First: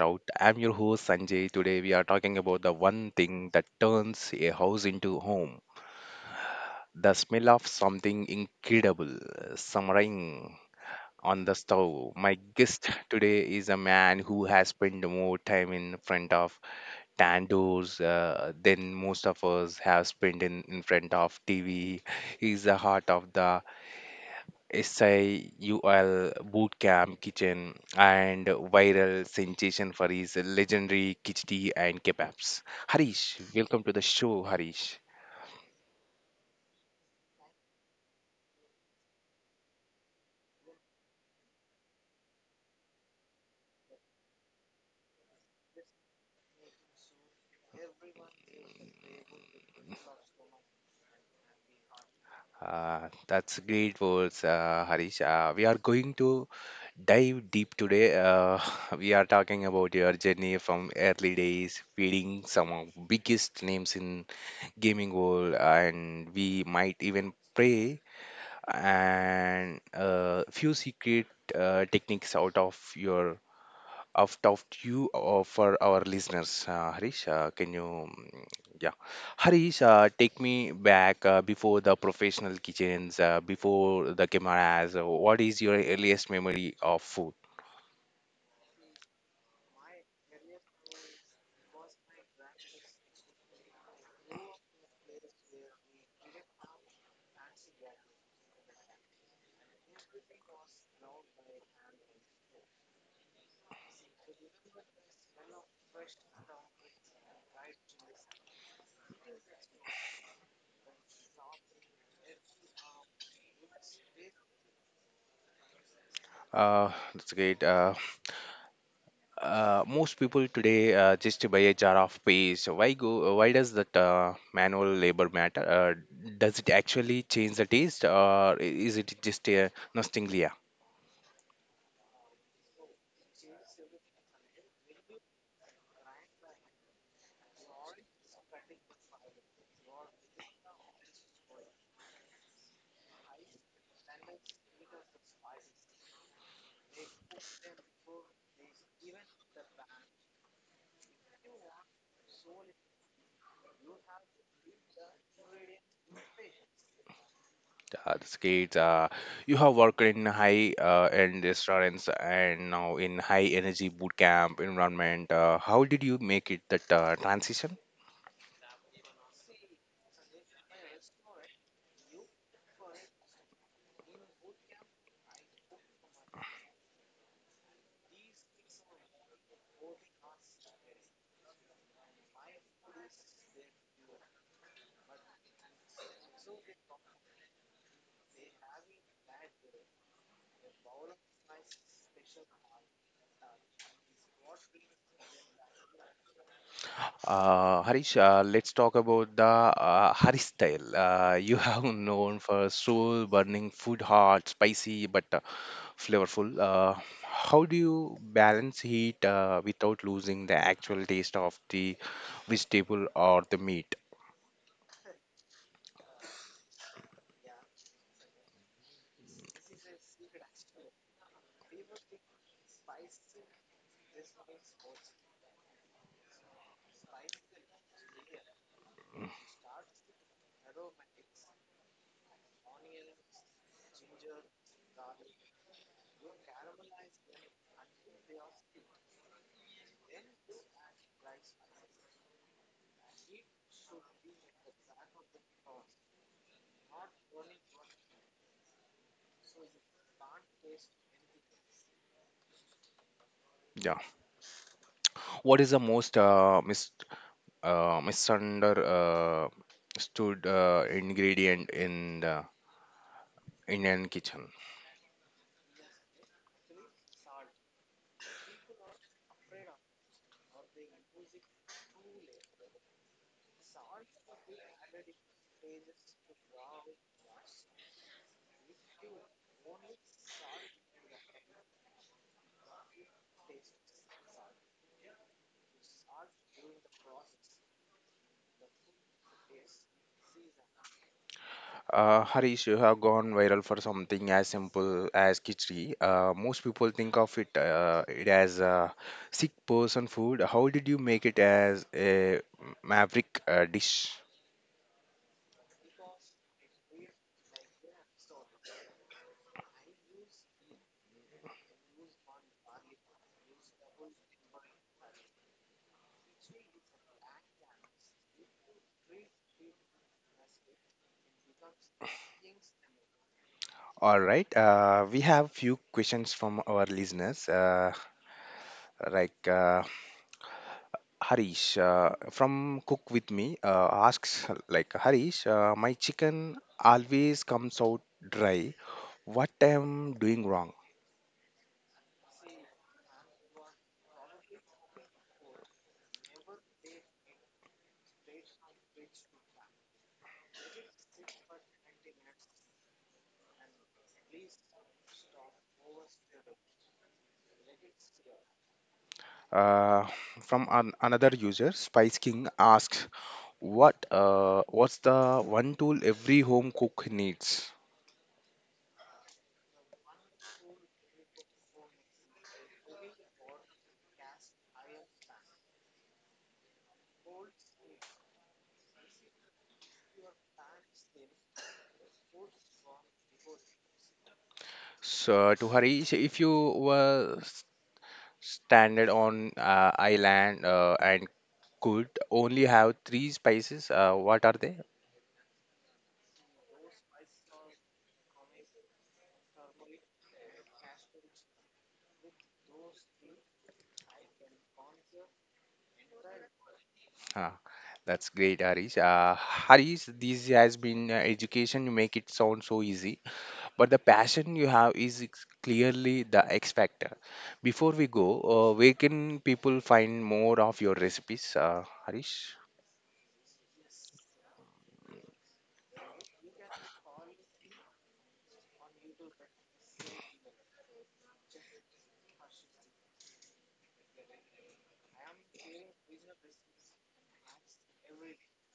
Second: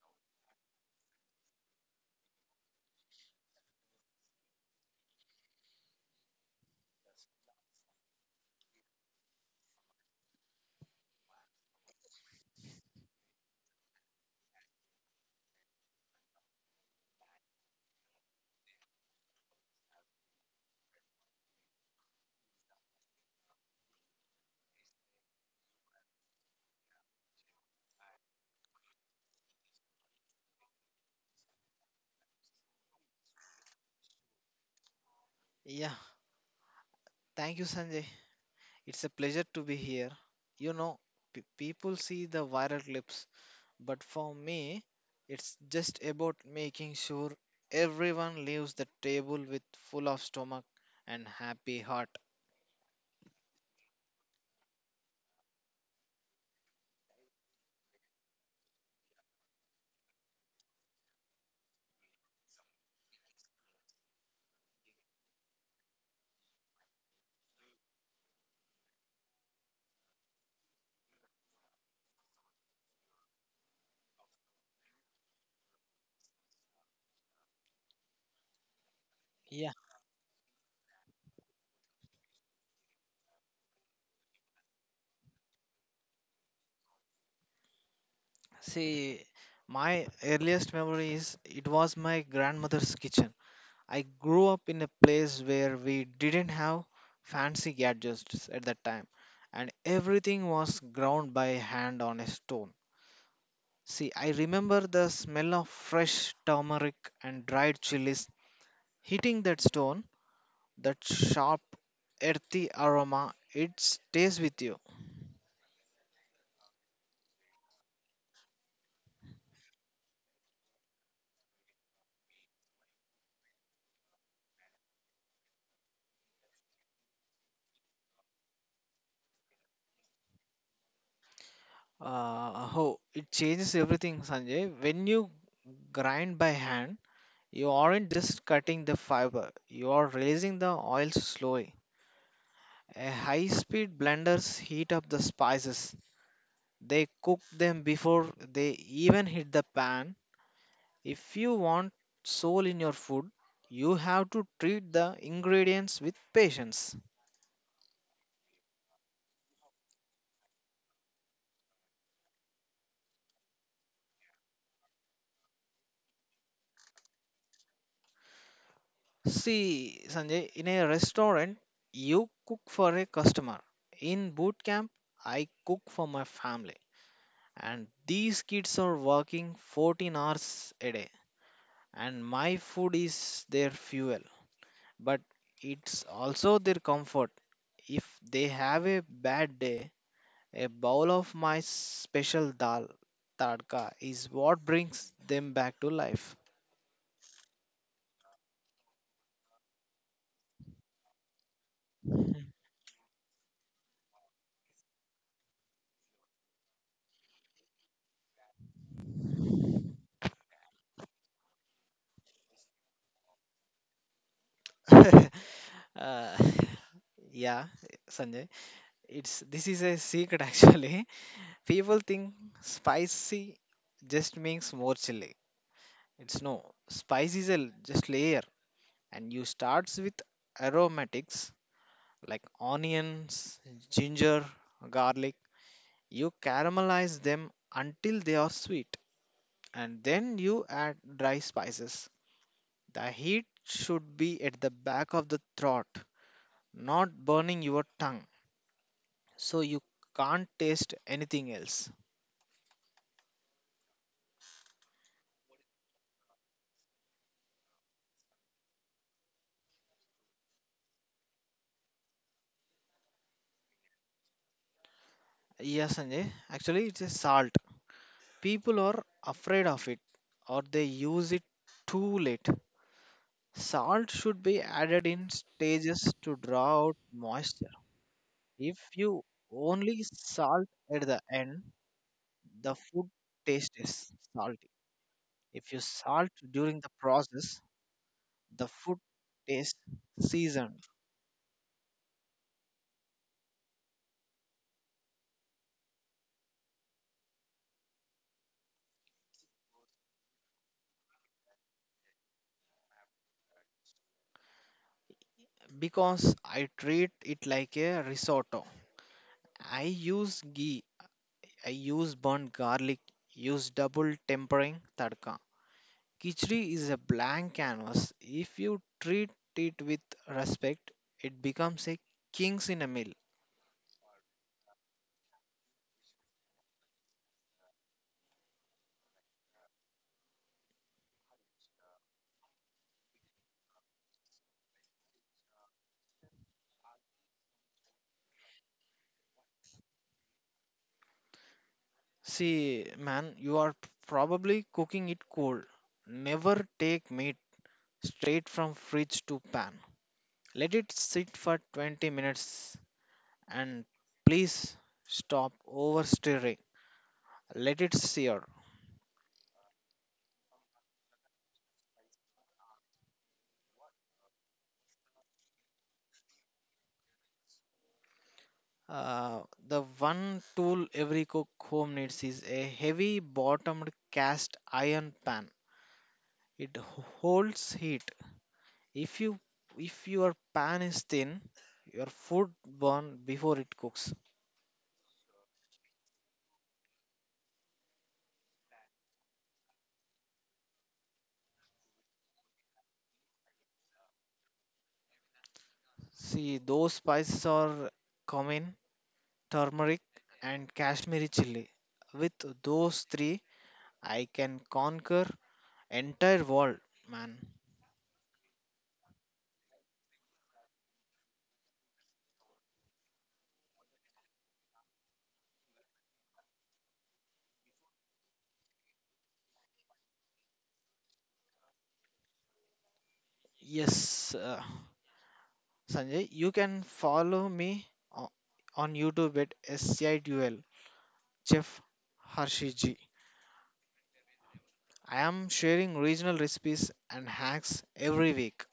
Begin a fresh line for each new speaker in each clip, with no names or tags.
Route. I'm your host Sanjay. Today we are talking about the one thing that turns a house into home. The smell of something incredible, simmering on the stove. My guest today is a man who has spent more time in front of tandoors than most of us have spent in front of TV. He's the heart of the SIUL Bootcamp Kitchen and viral sensation for his legendary khichdi and kebabs. Harish, welcome to the show, Harish.
Yeah, thank you, Sanjay. It's a pleasure to be here. You know, people see the viral clips, but for me, it's just about making sure everyone leaves the table with full of stomach and happy heart.
That's great words, Harish. We are going to dive deep today. We are talking about your journey from early days, feeding some of biggest names in gaming world, and we might even pray and few secret techniques out of you, for our listeners. Harish, can you? Yeah,
Yeah,
Harish, take me back before the professional kitchens, before the cameras. What is your earliest memory of food?
see, my earliest memory is it was my grandmother's kitchen. I grew up in a place where we didn't have fancy gadgets at that time, and everything was ground by hand on a stone. See, I remember the smell of fresh turmeric and dried chilies hitting that stone, that sharp, earthy aroma. It stays with you.
That's great. Most people today just buy a jar of paste. Why go? Why does that manual labor matter? Does it actually change the taste, or is it just a nostalgia?
Oh, it changes everything, Sanjay. When you grind by hand, you aren't just cutting the fiber, you are releasing the oil slowly. A high speed blenders heat up the spices. They cook them before they even hit the pan. If you want soul in your food, you have to treat the ingredients with patience.
The kids, you have worked in high end restaurants and now in high energy boot camp environment. How did you make it that transition?
See, Sanjay, in a restaurant, you cook for a customer. In boot camp, I cook for my family. And these kids are working 14 hours a day. And my food is their fuel. But it's also their comfort. If they have a bad day, a bowl of my special dal tadka is what brings them back to life.
Harish, let's talk about the Harish style. You have known for soul burning, food hot, spicy, but flavorful. How do you balance heat without losing the actual taste of the vegetable or the meat?
uh, yeah, Sanjay, it's this is a secret actually. People think spicy just means more chili. It's no. Spice is just layer, and you starts with aromatics like onions, ginger, garlic. You caramelize them until they are sweet and then you add dry spices. The heat should be at the back of the throat, not burning your tongue, so you can't taste anything else.
Yeah. What is the most misunderstood, ingredient in the Indian kitchen?
Yes, Sanjay, actually, it is salt. People are afraid of it or they use it too late. Salt should be added in stages to draw out moisture. If you only salt at the end, the food taste is salty. If you salt during the process, the food tastes seasoned
Harish, you have gone viral for something as simple as khichdi. Most people think of it as a sick person food. How did you make it as a maverick dish?
because I treat it like a risotto. I use ghee, I use burnt garlic, use double tempering tadka. Kichdi is a blank canvas. If you treat it with respect, it becomes a king's in a meal.
All right. We have few questions from our listeners. Like Harish from Cook with Me asks, like Harish, my chicken always comes out dry. What I am doing wrong?
See, man, you are probably cooking it cold. Never take meat straight from fridge to pan. Let it sit for 20 minutes and please stop overstirring. Let it sear.
Uh, from another user, Spice King asks, "What's the one tool every home cook needs?"
Uh, the one tool every cook home needs is a heavy bottomed cast iron pan. It holds heat. If you if your pan is thin, your food burn before it cooks.
So, to Harish, if you were stranded on island and could only have three spices, what are they?
See those spices are cumin, turmeric, and Kashmiri chili. With those three, I can conquer entire world, man.
Ah, that's great, Harish. Harish, this has been education. You make it sound so easy, but the passion you have is clearly the X factor. Before we go, where can people find more of your recipes, Harish?
Yes, Sanjay, you can follow me o- on YouTube at SCIDUL Chef Harshi G. I am sharing regional recipes and hacks every week.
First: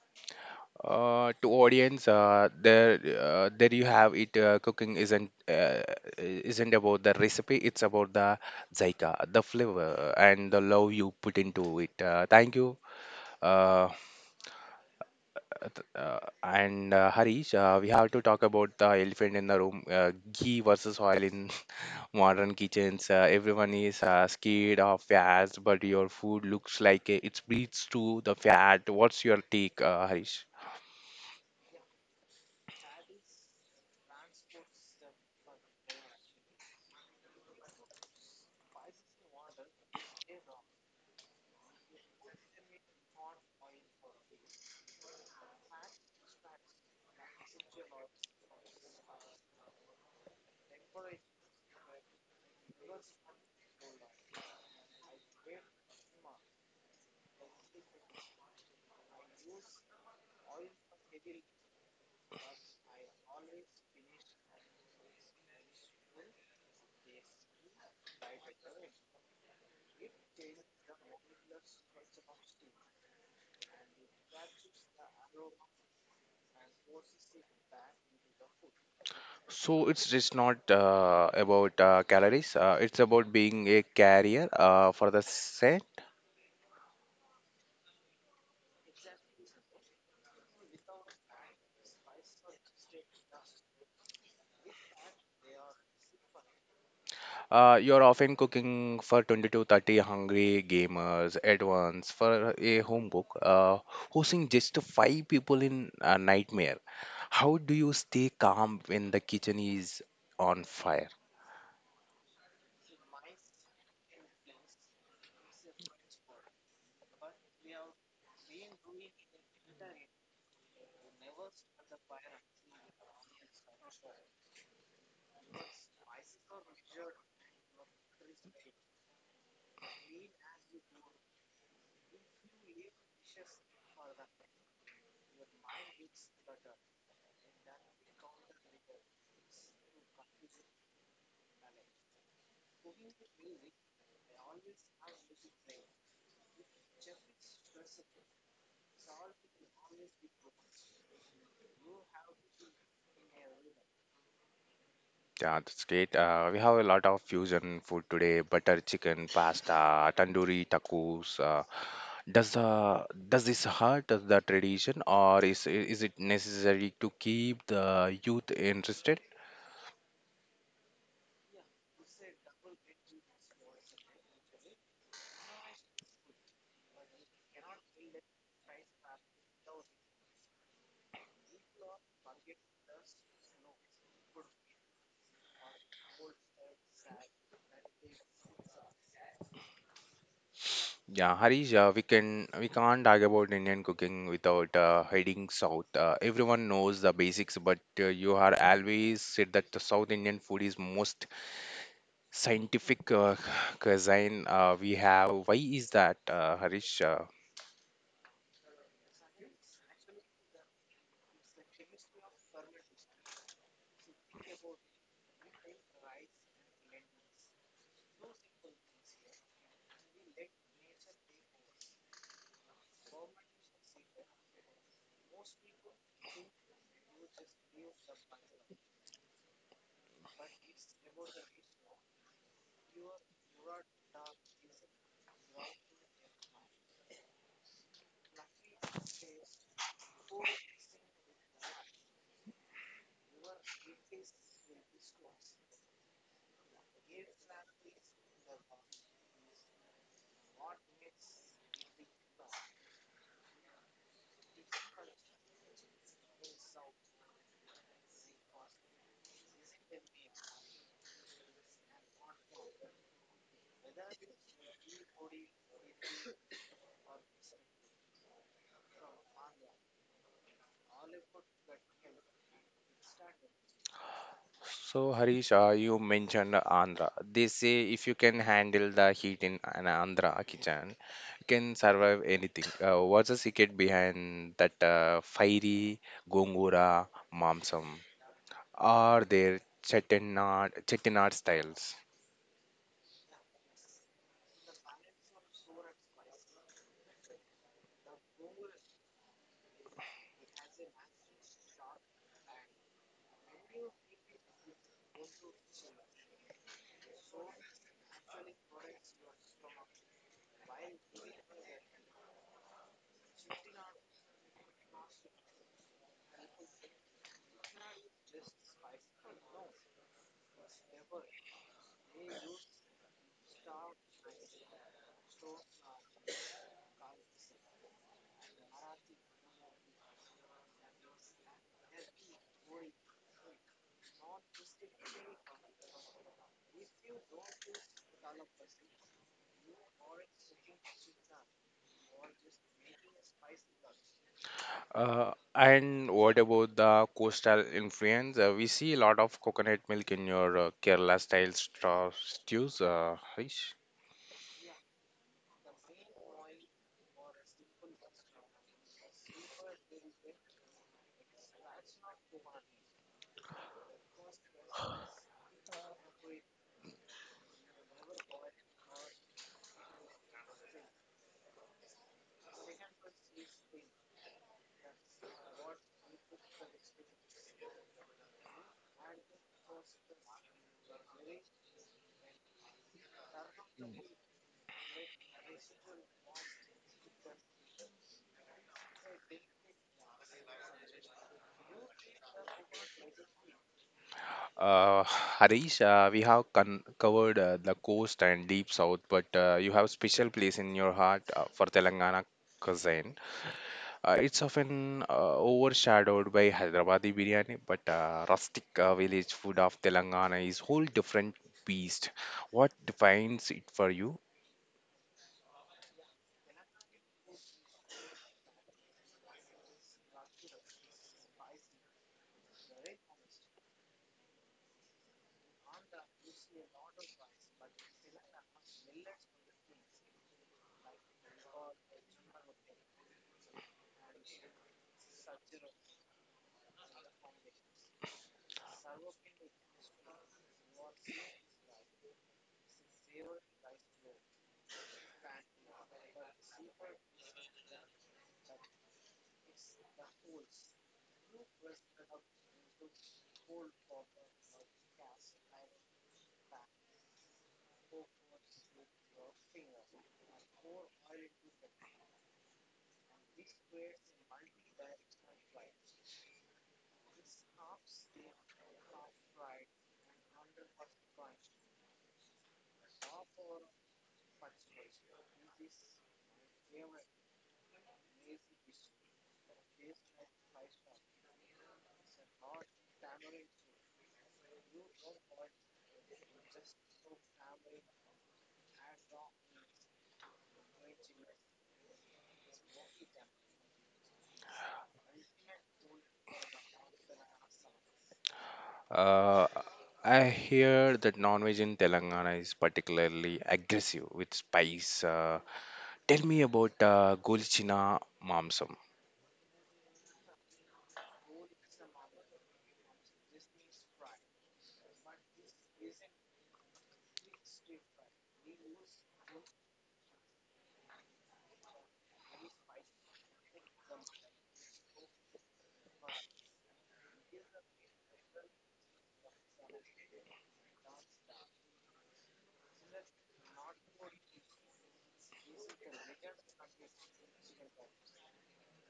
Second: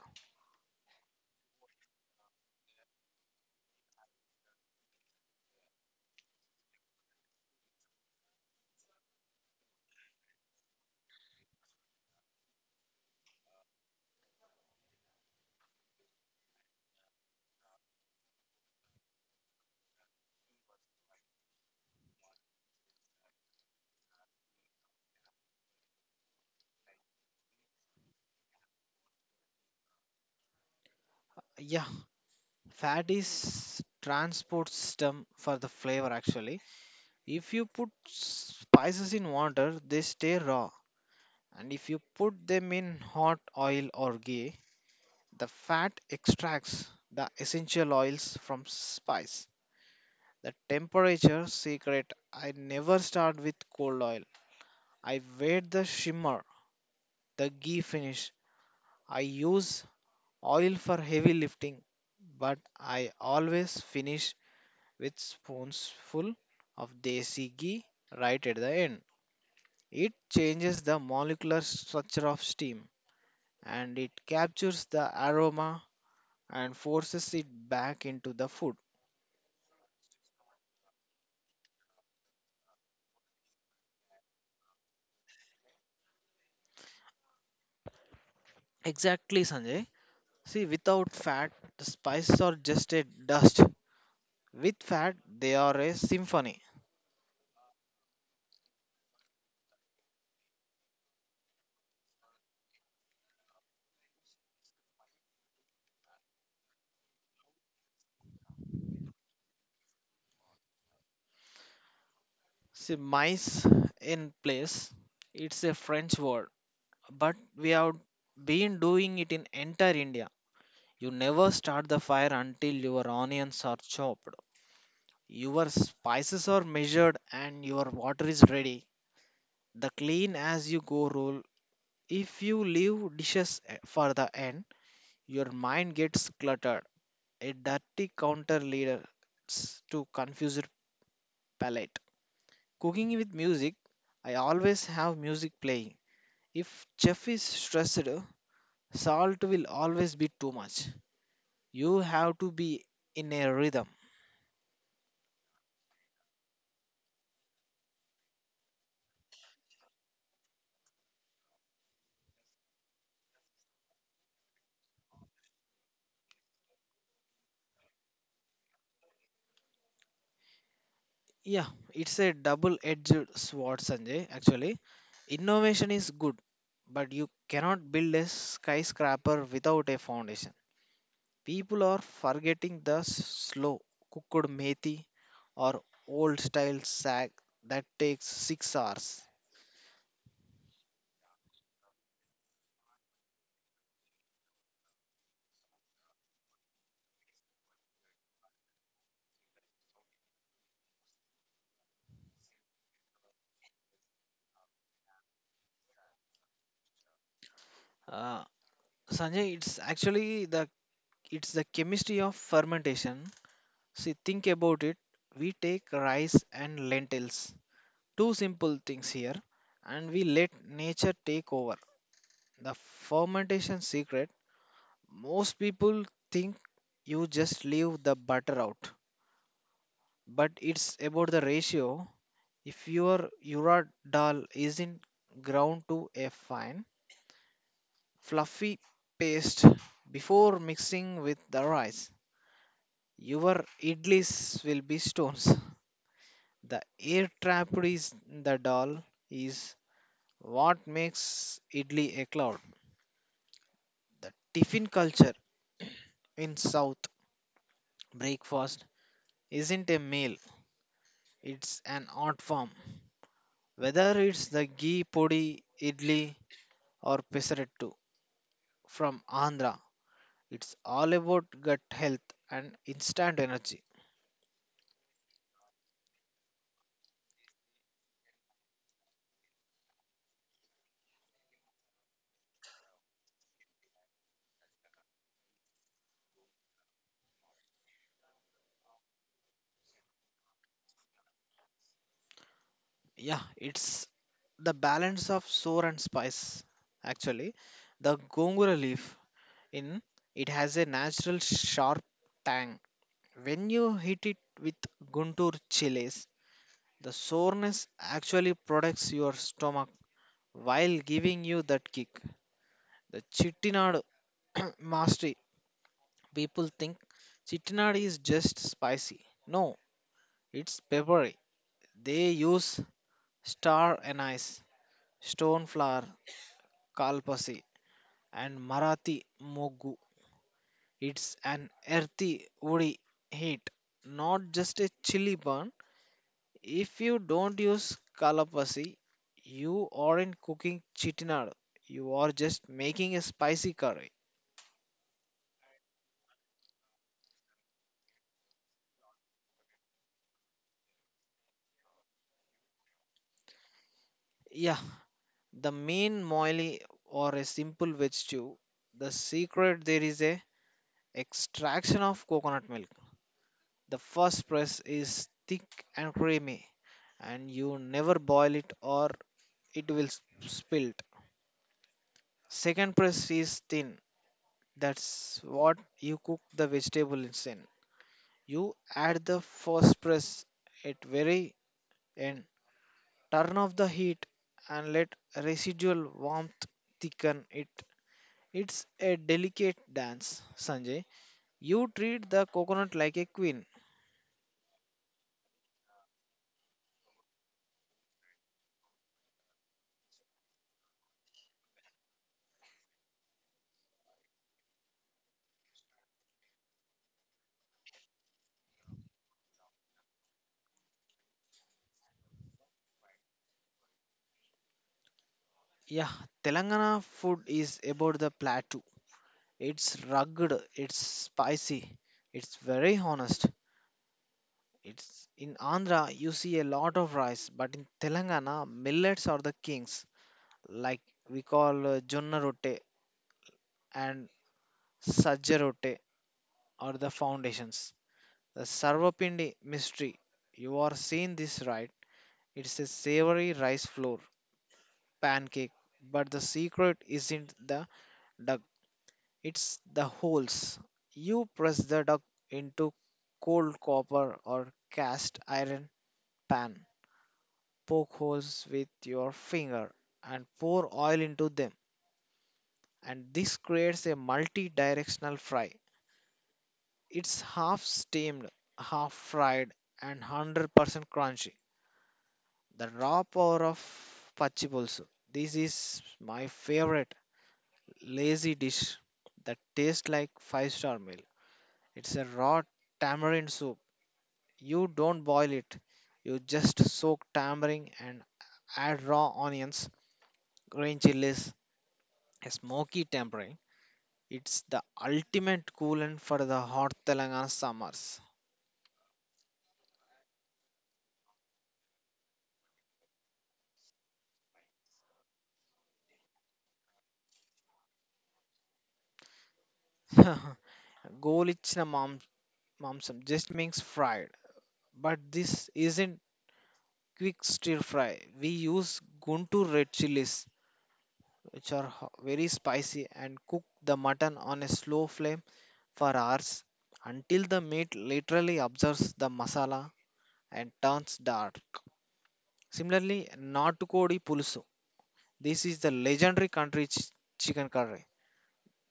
To audience, there you have it. Cooking isn't about the recipe; it's about the zyka, the flavor, and the love you put into it. Thank you, uh, and Harish. We have to talk about the elephant in the room: ghee versus oil in modern kitchens. Everyone is scared of fads, but your food looks like it breathes to the fat. What's your take, Harish?
Yeah, fat is transport system for the flavor actually. If you put spices in water, they stay raw, and if you put them in hot oil or ghee, the fat extracts the essential oils from spice. The temperature secret: I never start with cold oil. I wait the shimmer, the ghee finish. I use oil for heavy lifting, but I always finish with spoonsful of desi ghee right at the end. It changes the molecular structure of steam and it captures the aroma and forces it back into the food.
So it's just not about calories. It's about being a carrier for the set.
Exactly, Sanjay. See, without fat, the spices are just a dust. With fat, they are a symphony.
You're often cooking for 20 to 30 hungry gamers at once. For a home cook, hosting just five people in a nightmare. How do you stay calm when the kitchen is on fire?
See, mice in place, it's a French word, but we have been doing it in entire India. You never start the fire until your onions are chopped, your spices are measured, and your water is ready. The clean as you go rule. If you leave dishes for the end, your mind gets cluttered. A dirty counter leads to confused palate. Cooking with music, I always have music playing. If chef is stressed, salt will always be too much. You have to be in a rhythm.
Yeah, that's great. We have a lot of fusion food today: butter chicken, pasta, tandoori tacos. Does the does this hurt the tradition, or is it necessary to keep the youth interested?
Yeah, it's a double edged sword, Sanjay. Actually, innovation is good, but you cannot build a skyscraper without a foundation. People are forgetting the slow cooked methi or old style sag that takes 6 hours.
Yeah, Harish, we can't talk about Indian cooking without heading south. Everyone knows the basics, but you are always said that the South Indian food is most scientific cuisine we have. Why is that, Harish?
Uh, Sanjay, it's actually the it's the chemistry of fermentation. See, think about it. We take rice and lentils, two simple things here, and we let nature take over. The fermentation secret: most people think you just leave the butter out, but it's about the ratio. If your urad dal isn't ground to a fine, fluffy paste before mixing with the rice, your idlis will be stones. The air trap is the doll is what makes idli a cloud. The tiffin culture in South breakfast isn't a meal; it's an art form. Whether it's the ghee podi idli or pesarettu from Andhra, it's all about gut health and instant energy.
So, Harish, you mentioned Andhra. They say if you can handle the heat in an Andhra kitchen, you can survive anything. What's the secret behind that fiery gongura mamsam? Are there chettinad styles?
Yeah, it's the balance of sour and spice. Actually, the gongura leaf in it has a natural sharp tang. When you hit it with guntur chiles, the soreness actually protects your stomach while giving you that kick. The chittinad mastery: people think chittinad is just spicy. No, it's peppery. They use star anise, stone flower, kalpasi, and marathi mogu. It's an earthy, woody heat, not just a chili burn. If you don't use kalapasi, you aren't cooking chitinad. You are just making a spicy curry.
And what about the coastal influence? We see a lot of coconut milk in your Kerala style stews, Harish.
Yeah, the main moily or a simple veg stew. The secret there is a extraction of coconut milk. The first press is thick and creamy, and you never boil it or it will spilt. Second press is thin. That's what you cook the vegetables in. You add the phosphorus at very end. Turn off the heat and let residual warmth thicken it. It's a delicate dance, Sanjay. You treat the coconut like a queen.
Uh, Harish, we have con covered the coast and deep south, but you have special place in your heart for Telangana cuisine. It's often overshadowed by Hyderabadi biryani, but rustic village food of Telangana is whole different beast. What defines it for you?
Yeah, Telangana food is about the plateau. It's rugged, it's spicy, it's very honest. It's in Andhra you see a lot of rice, but in Telangana millets are the kings. Like we call Jonna Rote and Sajja Rote are the foundations. The Sarvapindi mystery, you are seeing this right, it's a savory rice flour pancake, but the secret isn't the duck, it's the holes. You press the duck into cold copper or cast iron pan, poke holes with your finger, and pour oil into them, and this creates a multi directional fry. It's half steamed, half fried, and 100% crunchy. The raw power of pachi pulsu. This is my favorite lazy dish that tastes like five-star meal. It's a raw tamarind soup. You don't boil it. You just soak tamarind and add raw onions, green chilies, a smoky tempering. It's the ultimate coolant for the hot Telangana summers.
Uh, I hear that non-veg in Telangana is particularly aggressive with spice. Tell me about Golchina Mamsam.
గోలిచ్చిన మాంసం Mamsam just means fried, but this isn't quick stir fry. We use Guntur red chilies, which are very spicy, and cook the mutton on a slow flame for hours until the meat literally absorbs the masala and turns dark. Similarly, Natukodi Pulusu. This is the legendary country chicken curry.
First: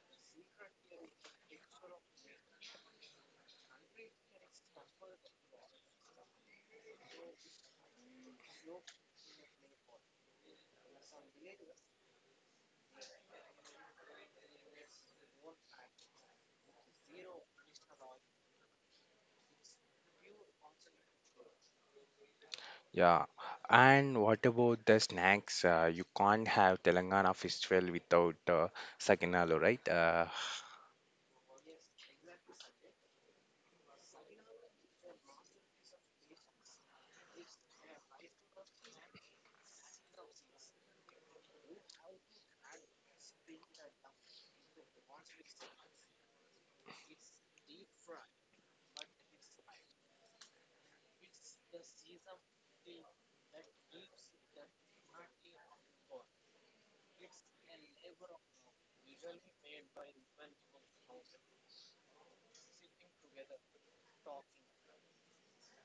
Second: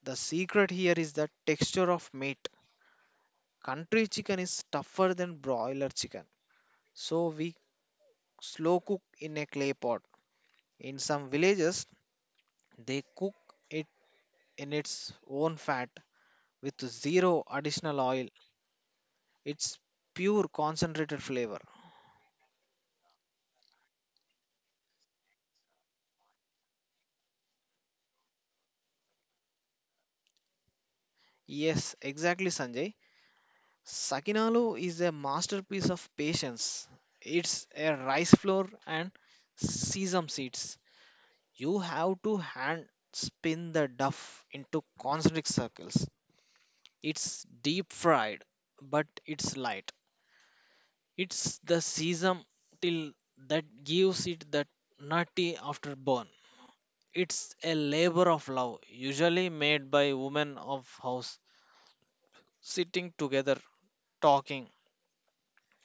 The secret here is the texture of meat. Country chicken is tougher than broiler chicken. So we slow cook in a clay pot. In some villages, they cook it in its own fat with zero additional oil. It's pure concentrated flavor.
Yeah, and what about the snacks? You can't have Telangana festival without Saginalo, right?
Yes, exactly, Sanjay. Sakinalu is a masterpiece of patience. It's a rice flour and sesame seeds. You have to hand spin the duff into concentric circles. It's deep fried, but it's light. It's the sesame till that gives it that nutty afterburn. It's a labor of love, usually made by women of house, sitting together, talking,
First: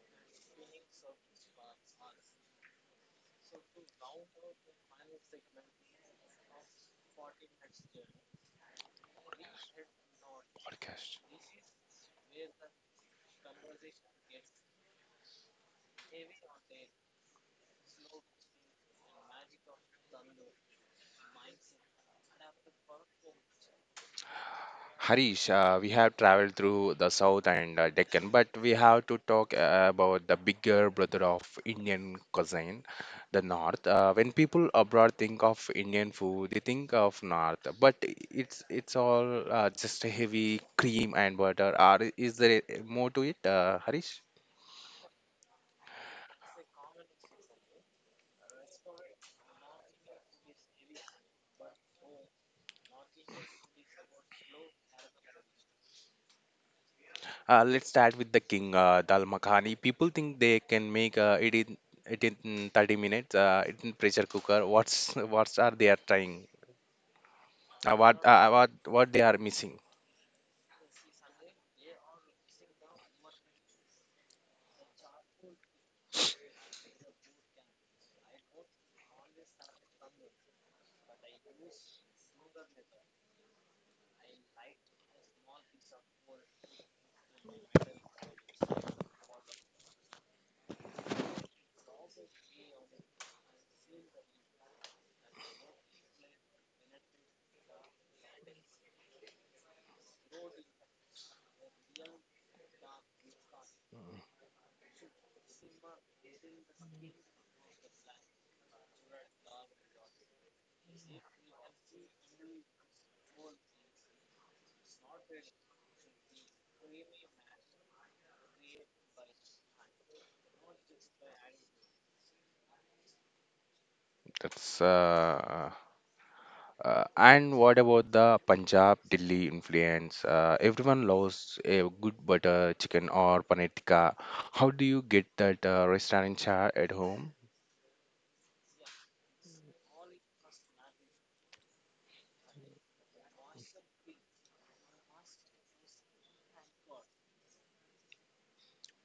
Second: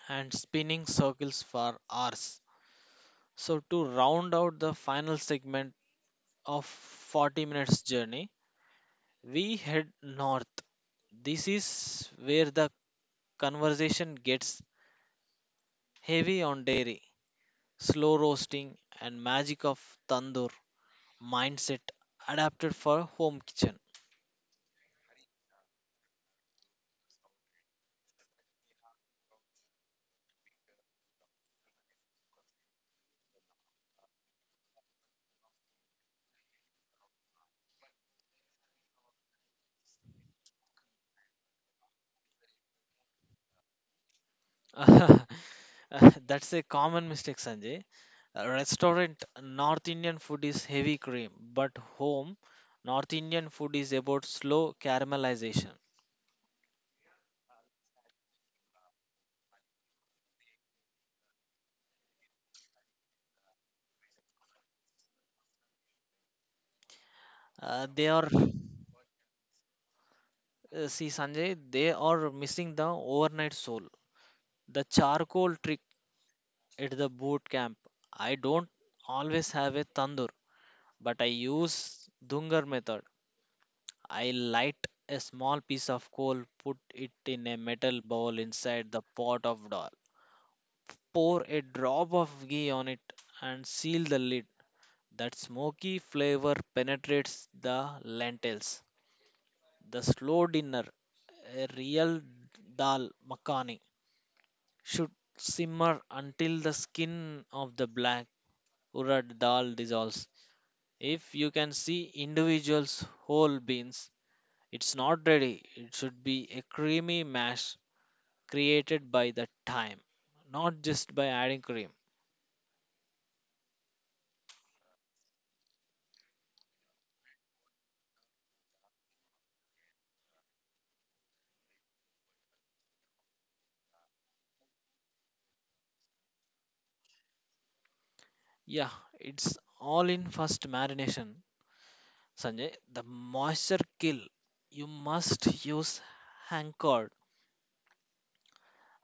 and spinning circles for hours. So, to round out the final segment of 40 minutes journey, we head north.
Podcast.
This is where the conversation gets heavy on dairy, slow roasting, and magic of tandoor. Mindset adapted for home kitchen.
Harish, we have traveled through the south and Deccan, but we have to talk about the bigger brother of Indian cuisine, the north. When people abroad think of Indian food, they think of north, but it's all just a heavy cream and butter. Or is there more to it, Harish?
That's a common mistake, Sanjay. A Restaurant North Indian food is heavy cream, but home North Indian food is about slow caramelization.
Let's start with the king, Dal Makhani. People think they can make it in 30 minutes. It in pressure cooker. What's What are they are trying?
Uh, they
What
are,
uh,
uh,
what what they are missing?
See, Sanjay, they are missing the overnight soul, the charcoal trick at the boot camp. I don't always have a tandoor, but I use Dungar method. I light a small piece of coal, put it in a metal bowl inside the pot of dal. Pour a drop of ghee on it and seal the lid. That smoky flavor penetrates the lentils. The slow dinner, a real dal makhani, should simmer until the skin of the black urad dal dissolves. If you can see individuals whole beans, it's not ready. It should be a creamy mash created by the time, not just by adding cream.
That's And what about the Punjab Delhi influence? Everyone loves a good butter chicken or paneer tikka. How do you get that restaurant chart at home?
Yeah, it's all in first marination. Sanjay, the moisture kill. You must use anchored.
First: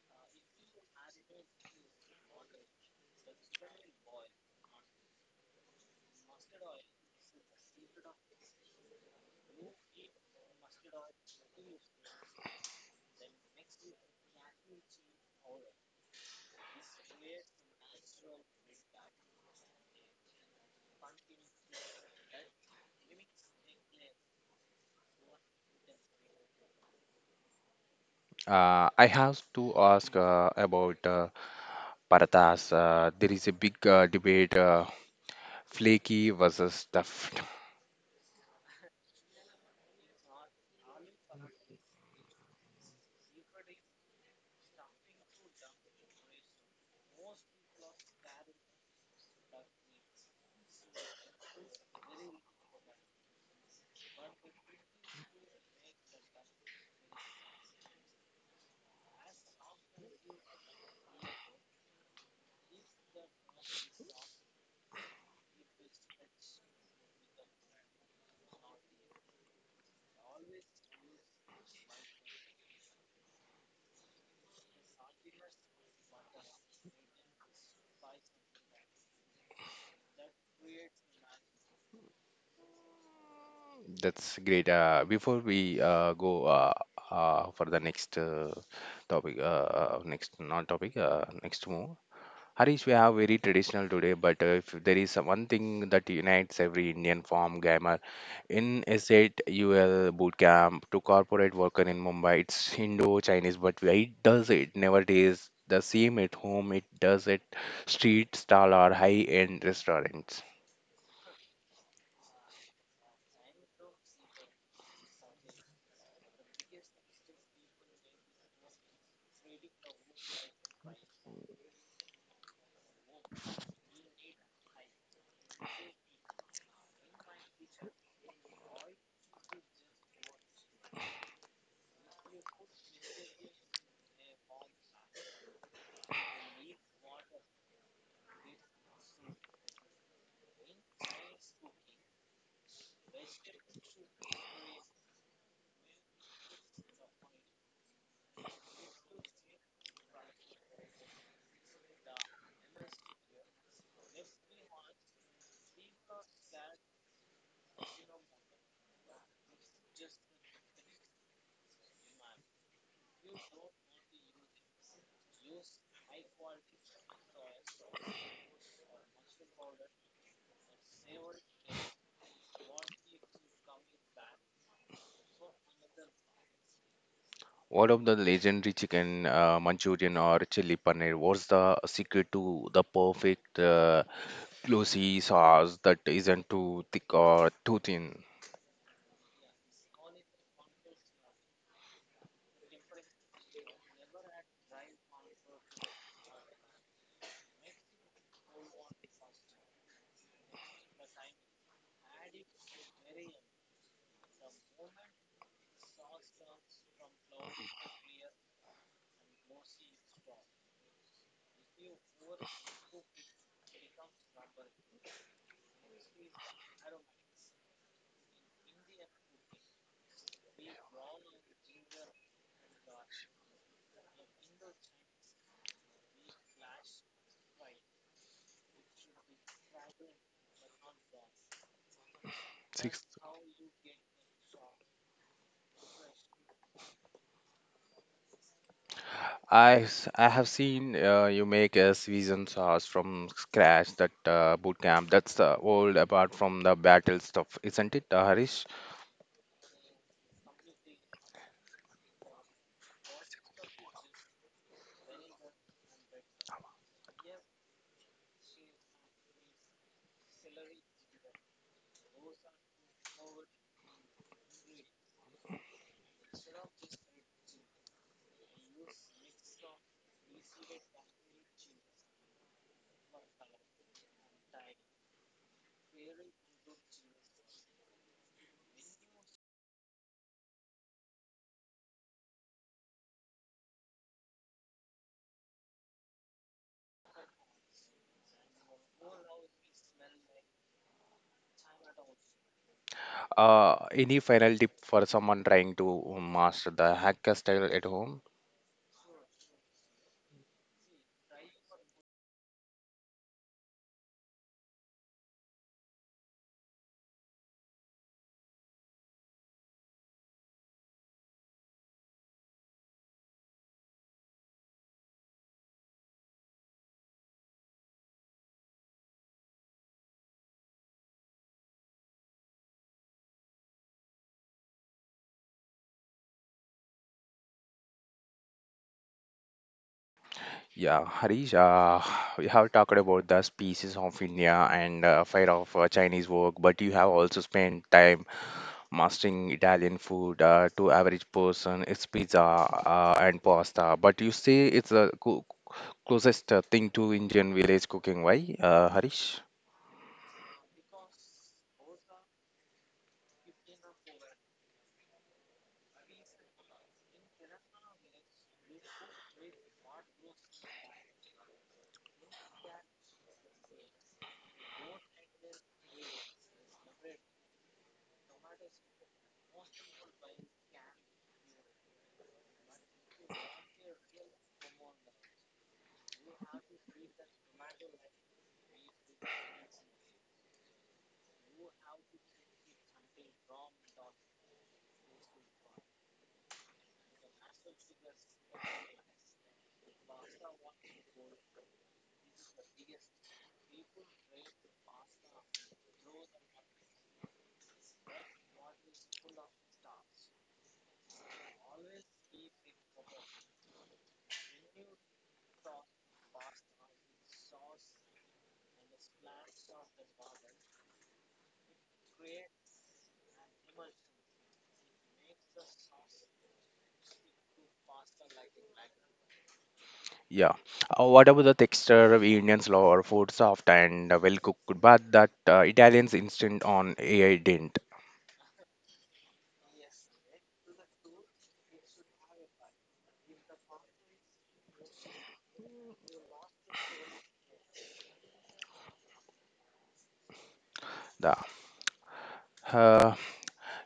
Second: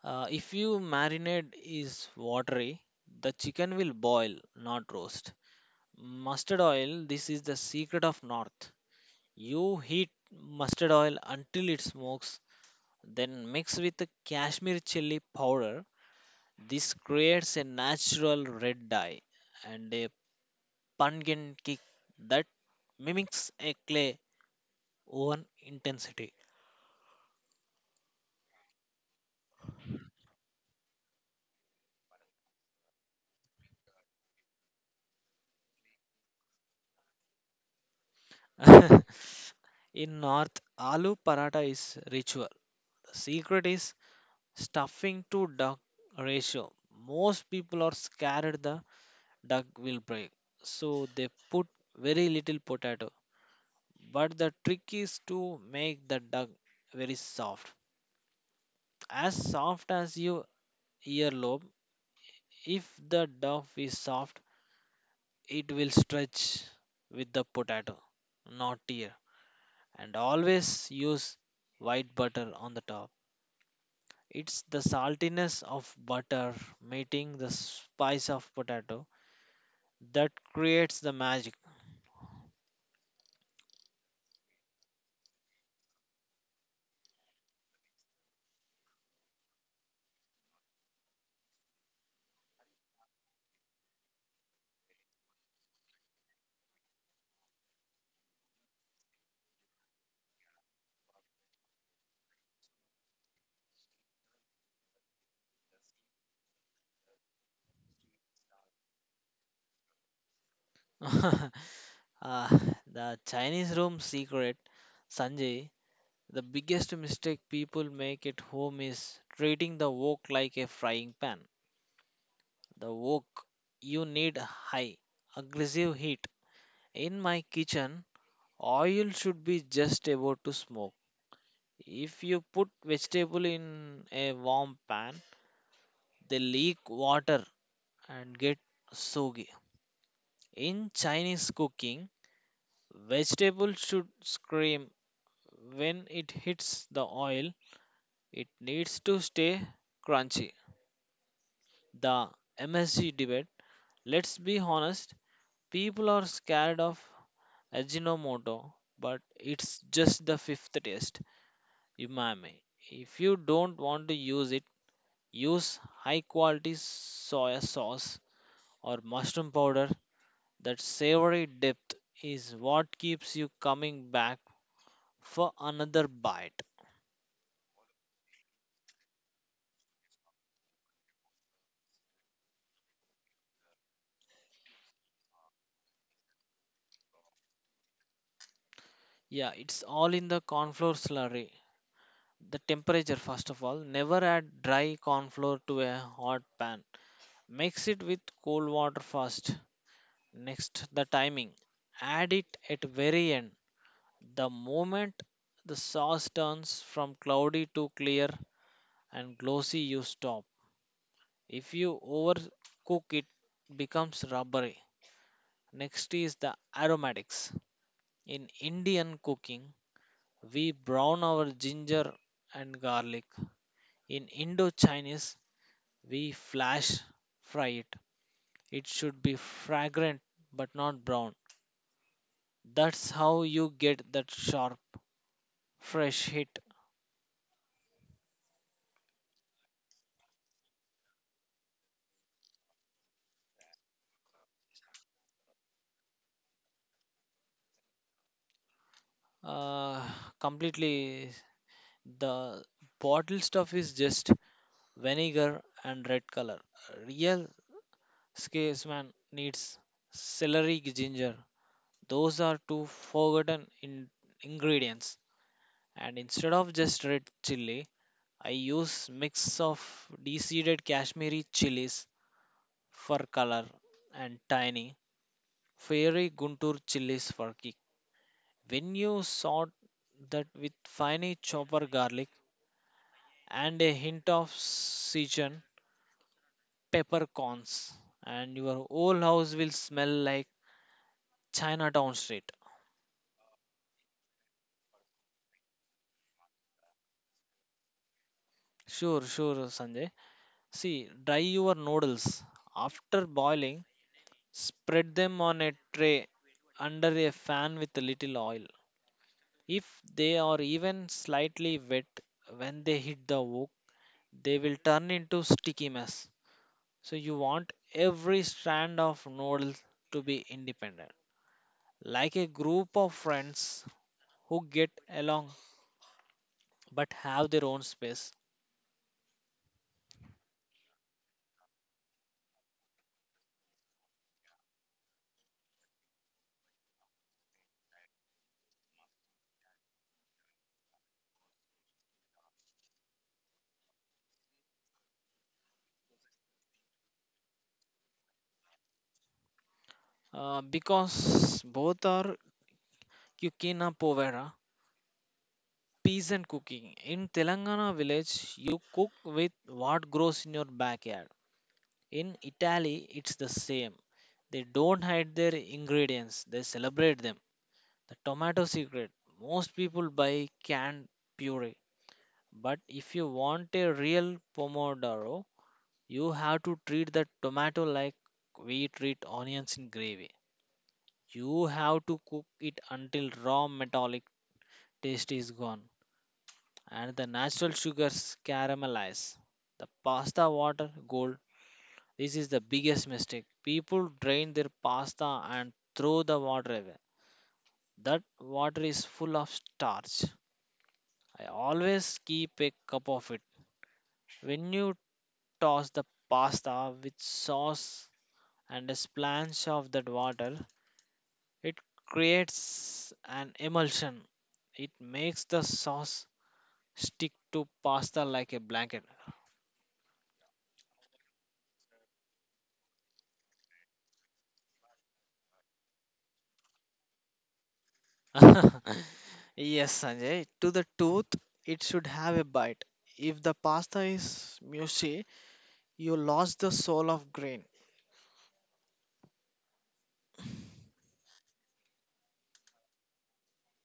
If you marinade is watery, the chicken will boil, not roast. Mustard oil, this is the secret of North. You heat mustard oil until it smokes, then mix with the Kashmir chili powder. This creates a natural red dye and a pumpkin kick that mimics a clay oven intensity.
I have to ask about parathas. There is a big debate. Flaky versus stuffed.
In North, aloo paratha is ritual. The secret is stuffing to duck ratio. Most people are scared the duck will break, so they put very little potato. But the trick is to make the duck very soft as your earlobe. If the duck is soft, it will stretch with the potato, not tear. And always use white butter on the top. It's the saltiness of butter meeting the spice of potato that creates the magic.
That's great. Before we go for the next topic, next non-topic, next move. Harish, we are very traditional today, but if there is one thing that unites every Indian farm gamer in estate UL boot camp to corporate worker in Mumbai, it's Indo-Chinese, but it never tastes the same at home. It does at street stall or high-end restaurants.
Ah, the Chinese room secret, Sanjay. The biggest mistake people make at home is treating the wok like a frying pan. The wok, you need high, aggressive heat. In my kitchen, oil should be just about to smoke. If you put vegetable in a warm pan, they leak water and get soggy. In Chinese cooking, vegetable should scream when it hits the oil. It needs to stay crunchy. The MSG debate, let's be honest, people are scared of Ajinomoto, but it's just the fifth test, umami. If you don't want to use it, use high quality soy sauce or mushroom powder. That savory depth is what keeps you coming back for another bite.
What of the legendary chicken Manchurian or chili paneer? What's the secret to the perfect glossy sauce that isn't too thick or too thin?
Yeah, it's all in the cornflour slurry. The temperature, first of all, never add dry cornflour to a hot pan. Mix it with cold water first. Next, the timing, add it at very end. The moment the sauce turns from cloudy to clear and glossy, you stop. If you overcook it, becomes rubbery. Next is the aromatics. In indian cooking, we brown our ginger and garlic. In indo chinese, we flash fry it. It should be fragrant but not brown.
Sixth,
That's how you get that sharp fresh hit.
I have seen you make a seasoned sauce from scratch that boot camp. That's the old apart from the battle stuff, isn't it, Harish?
uh, Completely. The bottle stuff is just vinegar and red color. Real scaseman needs celery, ginger, those are two forgotten ingredients. And instead of just red chili, I use mix of deseeded kashmiri chilies for color, and tiny fiery guntur chilies for kick. When you sort that with finely chopper garlic and a hint of Sichuan peppercorns, and your whole house will smell like Chinatown street.
Any final tip for someone trying to master the hacker style at home?
Sure, sure, Sanjay. See, dry your noodles. After boiling, spread them on a tray under a fan with a little oil. If they are even slightly wet when they hit the wok, they will turn into sticky mess. So you want every strand of noodle to be independent, like a group of friends who get along but have their own space.
Yeah, Harish, we have talked about the species of India and fire of Chinese work, but you have also spent time mastering Italian food. To average person, it's pizza and pasta, but you say it's the closest thing to Indian village cooking. Why, Harish?
Because both are Kukina Povera, peas and cooking. In Telangana village, you cook with what grows in your backyard. In Italy, it's the same. They don't hide their ingredients, they celebrate them. The tomato secret, most people buy canned puree. But if you want a real pomodoro, you have to treat the tomato like we treat onions in gravy. You have to cook it until raw metallic taste is gone and the natural sugars caramelize. The pasta water gold. This is the biggest mistake. People drain their pasta and throw the water away. That water is full of starch. I always keep a cup of it. When you toss the pasta with sauce and a splash of that water, it creates an emulsion. It makes the sauce stick to pasta like a blanket.
Yeah. What about the texture of Indians love or food soft and well cooked, but that Italians instant on AI didn't.
Yes, Sanjay, to the tooth, it should have a bite. If the pasta is mushy, you lost the soul of grain.
The uh,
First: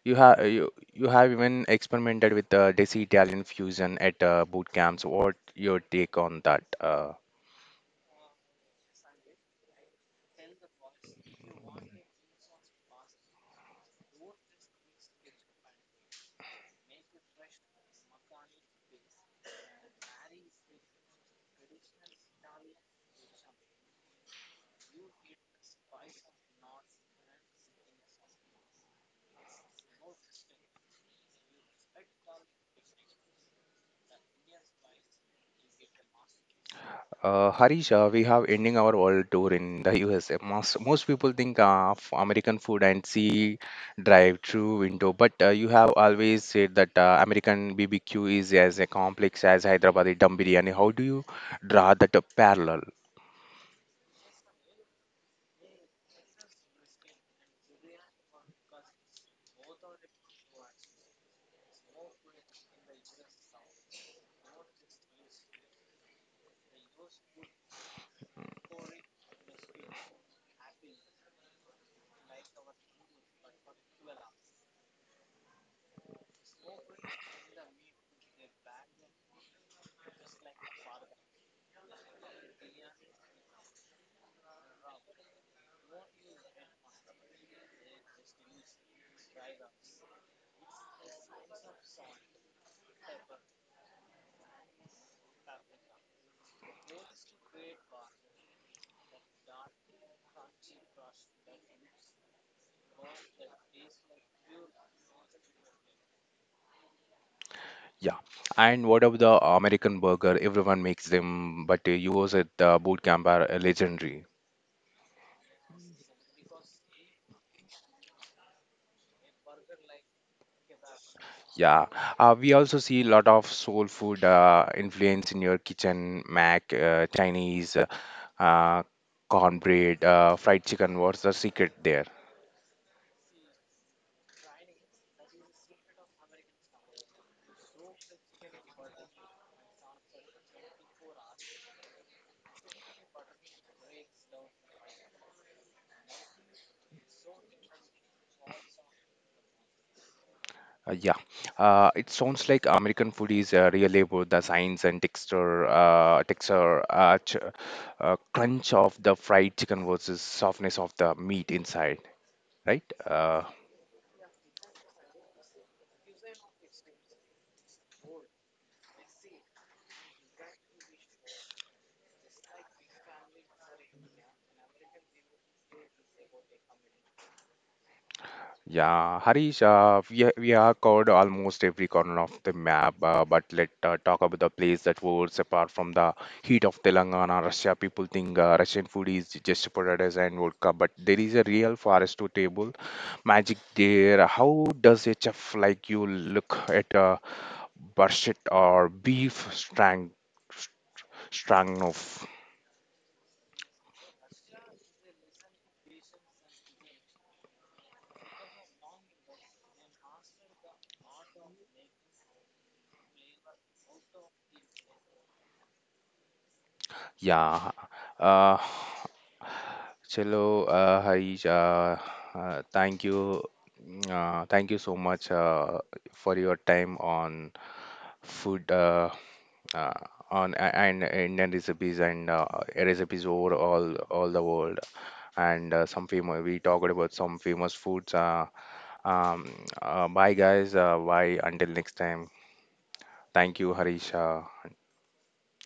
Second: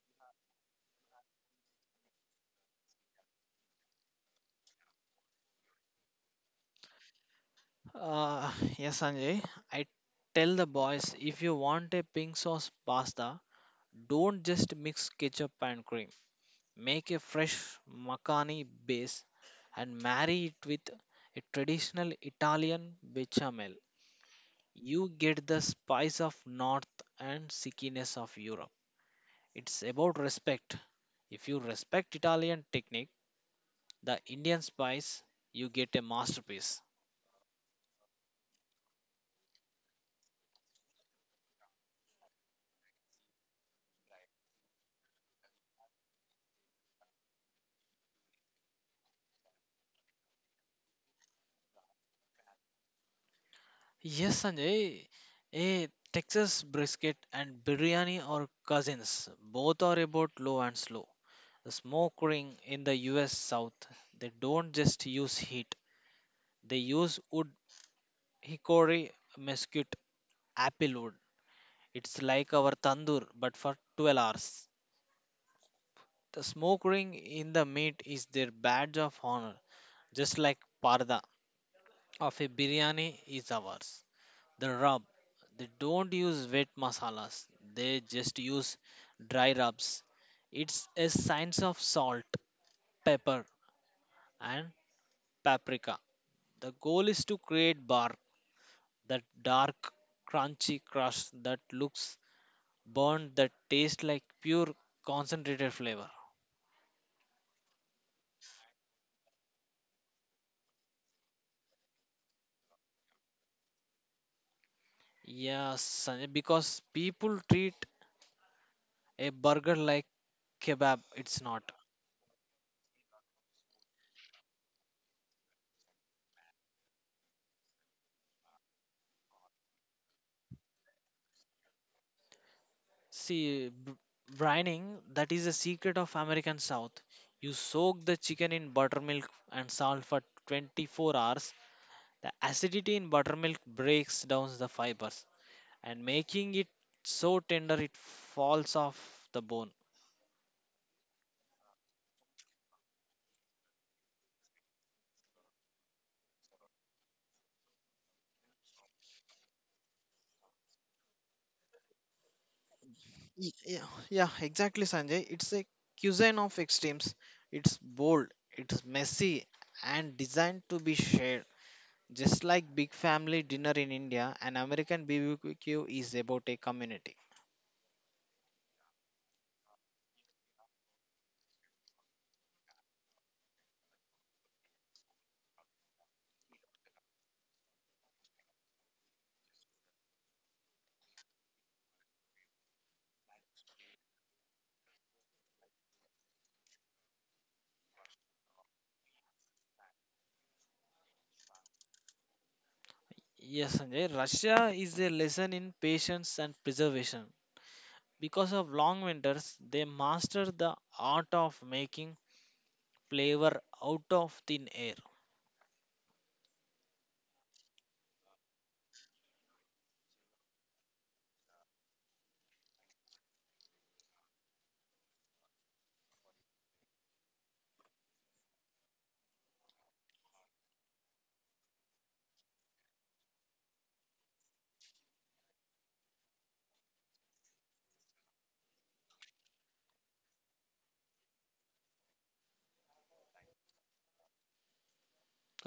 You you have even experimented with Desi Italian fusion at boot camps. What your take on that?
Uh, yes, Sanjay, I tell the boys if you want a pink sauce pasta, don't just mix ketchup and cream. Make a fresh makhani base and marry it with a traditional Italian bechamel. You get the spice of north and sickiness of Europe. It's about respect. If you respect Italian technique, the Indian spice, you get a masterpiece.
Harish, we have ending our world tour in the USA. Most people think of American food and see drive-through window, but you have always said that American BBQ is as a complex as Hyderabadi dum biryani. How do you draw that parallel?
Yes, Sanjay. A Texas brisket and biryani are cousins. Both are about low and slow. The smoking in the US South, they don't just use heat, they use wood, hickory, mesquite, apple wood. It's like our tandoor, but for 12 hours. The smoke ring in the meat is their badge of honor, just like parda of a biryani is ours. The rub, they don't use wet masalas, they just use dry rubs. It's a science of salt, pepper, and paprika. The goal is to create bark, that dark, crunchy crust that looks burnt, that tastes like pure concentrated flavor.
Yeah. And what about the American burger? Everyone makes them, but yours at the boot camp are legendary.
Yes, Sanjay, because people treat a burger like kebab, it's not.
Yeah, we also see a lot of soul food influence in your kitchen, Mac, Chinese, uh, cornbread, fried chicken. What's the secret there?
See, brining, that is the secret of American South. You soak the chicken in buttermilk and salt for 24 hours. The acidity in buttermilk breaks down the fibers and making it so tender it falls off the bone.
Yeah, it sounds like American food is really about the science and texture, texture, ch crunch of the fried chicken versus softness of the meat inside, right?
Yeah, exactly, Sanjay. It's a cuisine of extremes. It's bold, it's messy, and designed to be shared. Just like big family dinner in India, an American BBQ is about a community.
Yeah, Harish, we have covered almost every corner of the map, but let talk about the place that was apart from the heat of Telangana, Russia. People think Russian food is just potatoes and vodka, but there is a real forest to table magic there. How does a chef like you look at a burshet or beef strang stroganoff?
Yes, Sanjay, Russia is a lesson in patience and preservation. Because of long winters, they master the art of making flavor out of thin air.
Yeah. Uh, Hello, Harish. Thank you. Thank you so much for your time on food uh, and Indian recipes and recipes over all the world. And some famous we talked about some famous foods. Um, Bye guys. Bye until next time. Thank you, Harish.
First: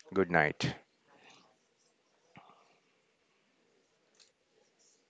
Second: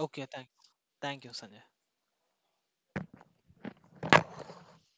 Okay,
Good
thank,
night.
Thank you, Sanjay.